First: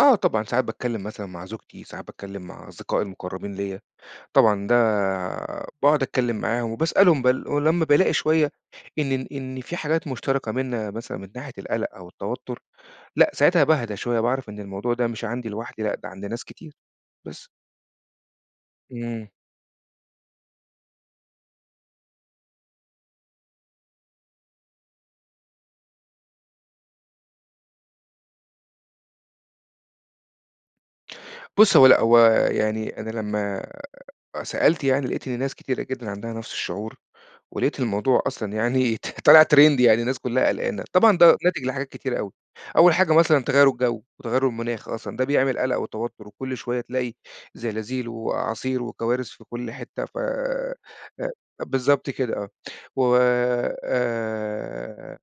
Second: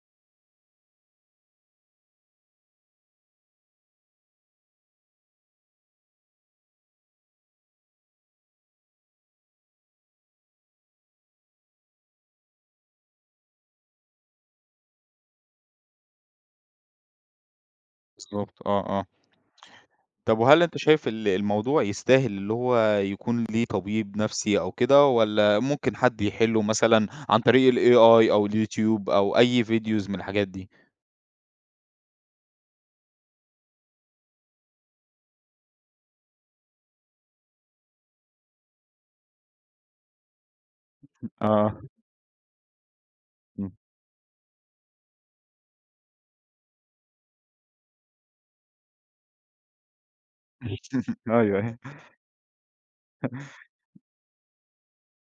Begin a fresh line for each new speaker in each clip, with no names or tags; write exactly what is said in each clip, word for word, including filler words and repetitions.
آه طبعًا، ساعات باتكلّم مثلًا مع زوجتي، ساعات باتكلّم مع أصدقائي المُقرّبين ليّا. طبعًا ده باقعد أتكلّم معاهم وباسألهم بال ولمّا بالاقي شوية إن ن إن في حاجات مشتركة مننا مثلًا من ناحية القَلَق أو التوتُّر، لأ، ساعتها باهدى شوية باعرف إن الموضوع ده مش عندي لوحدي، لأ، ده عند ناس كتير بس.
بالضبط، آه، آه.
إمم.
طب وهل أنت شايف ال الموضوع يستاهل اللي هو يكون ليه طبيب نفسي أو كده والّا ممكن حد يحِلُّه مثلًا عن طريق الAI أو اليوتيوب أو أي فيديوز من الحاجات دي؟
بُص، هو لأ. هو يعني أنا لمّا أ سألت يعني، لقيت إن ناس كتيرة جدًا عندها نفس الشعور، ولقيت الموضوع أصلًا يعني ط طالع trend يعني الناس كُلّها قلقانة. طبعًا ده ناتج
آه.
لحاجات كتيرة أوي، أول حاجة مثلًا تغيُّر
إمم.
الجَو وتغيُّر المناخ أصلًا ده بيعمل قلَق وتوتُّر وكل شوية تلاقي زلازيل وأعاصير وكوارث في كل حتّة، ف
أيوه،
أ
أيوه.
بالضبط كده آه. و آآ،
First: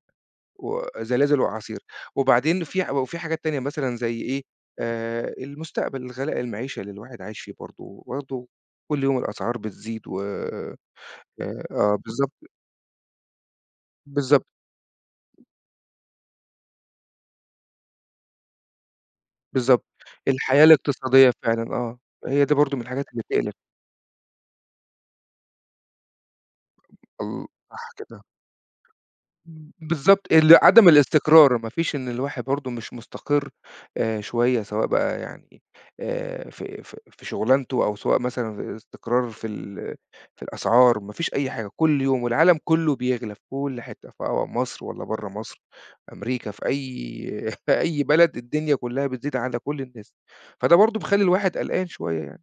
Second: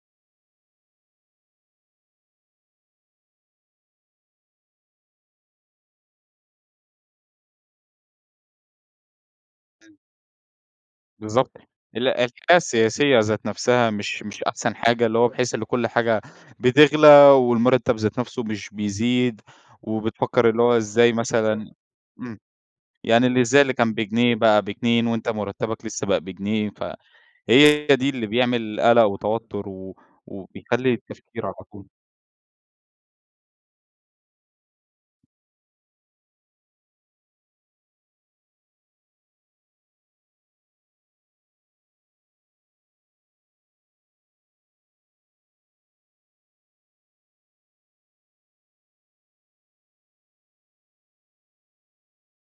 وزلازل وأعاصير. وبعدين في ح و وفي حاجات تانية مثلًا زي إيه، آآ المستقبل، الغلاء، المعيشة اللي الواحد عايش فيه برضه، وبرضه كل يوم الأسعار
[unintelligible]
بتزيد و آآ
بالضبط.
آه
ال الحالة
بالضبط.
السياسية ذات نفسها مش مش
بالضب
أحسن حاجة، اللي هو بحيث إن كل حاجة بتغلى والمُرتَّب ذات نفسه مش بيزيد
بالضبط.
وبتفكّر اللي
الحياة
هو إزاي
الاقتصادية
مثلًا
فعلًا، آه.
إمم،
هي دي برضه من الحاجات اللي
يعني اللي
تقلِق.
إزاي اللي كان بجنيه بقى باتنين وأنت مُرتَّبك لسّه بقى بجنيه ف
[unintelligible] ال
هي
صح
دي
كده.
اللي بيعمل قَلَق وتوتُّر
ب
و
بالضبط. ال عدم
وبيخلّي التفكير على
الاستقرار ما
طول.
فيش إن الواحد برضه مش مستقر، آآ شوية، سواء بقى يعني آآ في في في شُغلانته أو سواء مثلًا استقرار في ال في الأسعار، ما فيش أي حاجة كل يوم والعالم كُلّه بيغلى في كل حتّة في أو مصر والّا برّه مصر. أمريكا في أي في أي بلد الدنيا كُلّها بتزيد على كل الناس، فده برضه بيخلّي الواحد قلقان شوية يعني.